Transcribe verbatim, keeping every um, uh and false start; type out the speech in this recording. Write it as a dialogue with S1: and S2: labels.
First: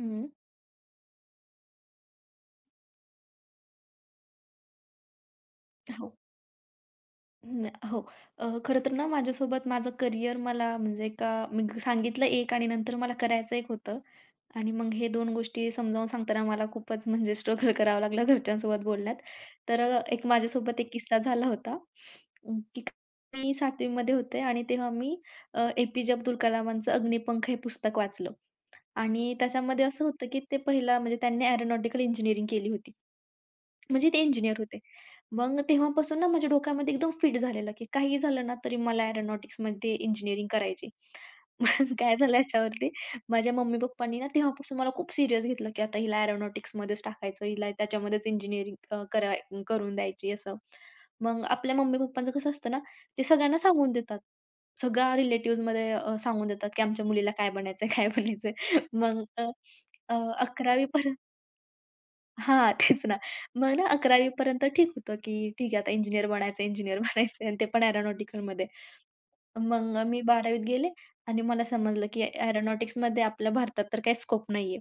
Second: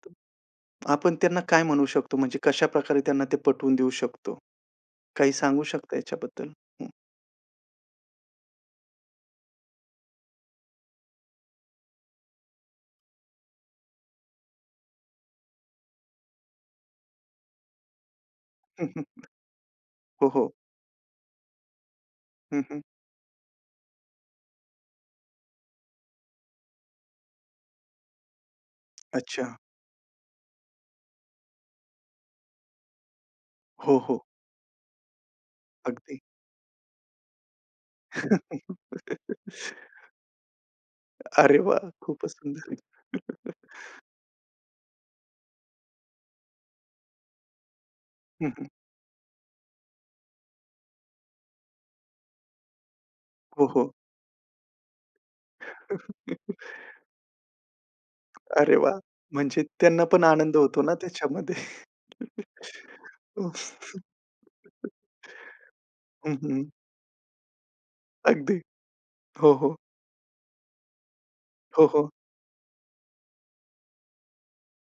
S1: हं.
S2: आपण त्यांना काय म्हणू शकतो म्हणजे कशाप्रकारे त्यांना ते पटवून देऊ शकतो? काही सांगू शकता
S1: हो.
S2: याच्याबद्दल, हं?
S1: हो. अ, खरं तर ना माझ्यासोबत माझं करिअर मला म्हणजे नाही का? मी सांगितलं एक आणि नंतर मला करायचं एक होतं आणि मग हे दोन गोष्टी समजावून सांगताना मला खूपच म्हणजे स्ट्रगल करावं लागलं घरच्यांसोबत बोलण्यात तर अ, एक
S2: हो, हो.
S1: माझ्यासोबत एक किस्सा झाला होता
S2: हं, हं.
S1: की मी सातवी मध्ये होते आणि तेव्हा मी अ, ए. पी. जे अब्दुल कलामांचं अग्निपंख हे पुस्तक वाचलं. आणि
S2: अच्छा.
S1: त्याच्यामध्ये असं होतं की ते पहिलं म्हणजे त्यांनी एरोनॉटिकल इंजिनिअरिंग केली होती.
S2: हो,
S1: म्हणजे ते
S2: हो.
S1: इंजिनिअर होते. मग
S2: अगदी.
S1: तेव्हापासून ना माझ्या डोक्यामध्ये एकदम फिट झालेलं की काहीही झालं ना तरी मला एरोनॉटिक्समध्ये इंजिनिअरिंग करायची.
S2: अरे वाह!
S1: मग काय
S2: खूपच
S1: झालं?
S2: सुंदर.
S1: याच्यावरती माझ्या मम्मी-पप्पांनी ना तेव्हापासून मला खूप सीरियस घेतलं की आता हिला एरोनॉटिक्समध्येच टाकायचं. हिला त्याच्यामध्येच
S2: हं, हं.
S1: इंजिनिअरिंग कर करून द्यायची असं. मग आपल्या मम्मी-पप्पांचं कसं असतं ना? ते सगळ्यांना
S2: हो, हो.
S1: सांगून देतात. सगळ्या रिलेटिव्हजमध्ये अ, सांगून देतात की आमच्या मुलीला काय बनायचं आहे? काय बनायचं
S2: अरे
S1: आहे?
S2: वाह!
S1: मग अ,
S2: म्हणजे त्यांना
S1: अ,
S2: पण आनंद होतो
S1: अकरावी पर्यंत
S2: ना त्याच्यामध्ये.
S1: हां. तेच ना
S2: उफ.
S1: मग अकरावी पर्यंत ठीक होतं, की ठीक आहे, आता इंजिनिअर
S2: हं,
S1: बनायचं,
S2: हं.
S1: इंजिनिअर बनायचं आहे आणि ते पण
S2: अगदी.
S1: एअरोनॉटिकलमध्ये
S2: हो, हो.
S1: मग अ, मी बारावी त गेले आणि मला
S2: हो,
S1: समजलं
S2: हो.
S1: की एरोनॉटिक्समध्ये आपल्या भारतात तर काही स्कोप नाही आहे.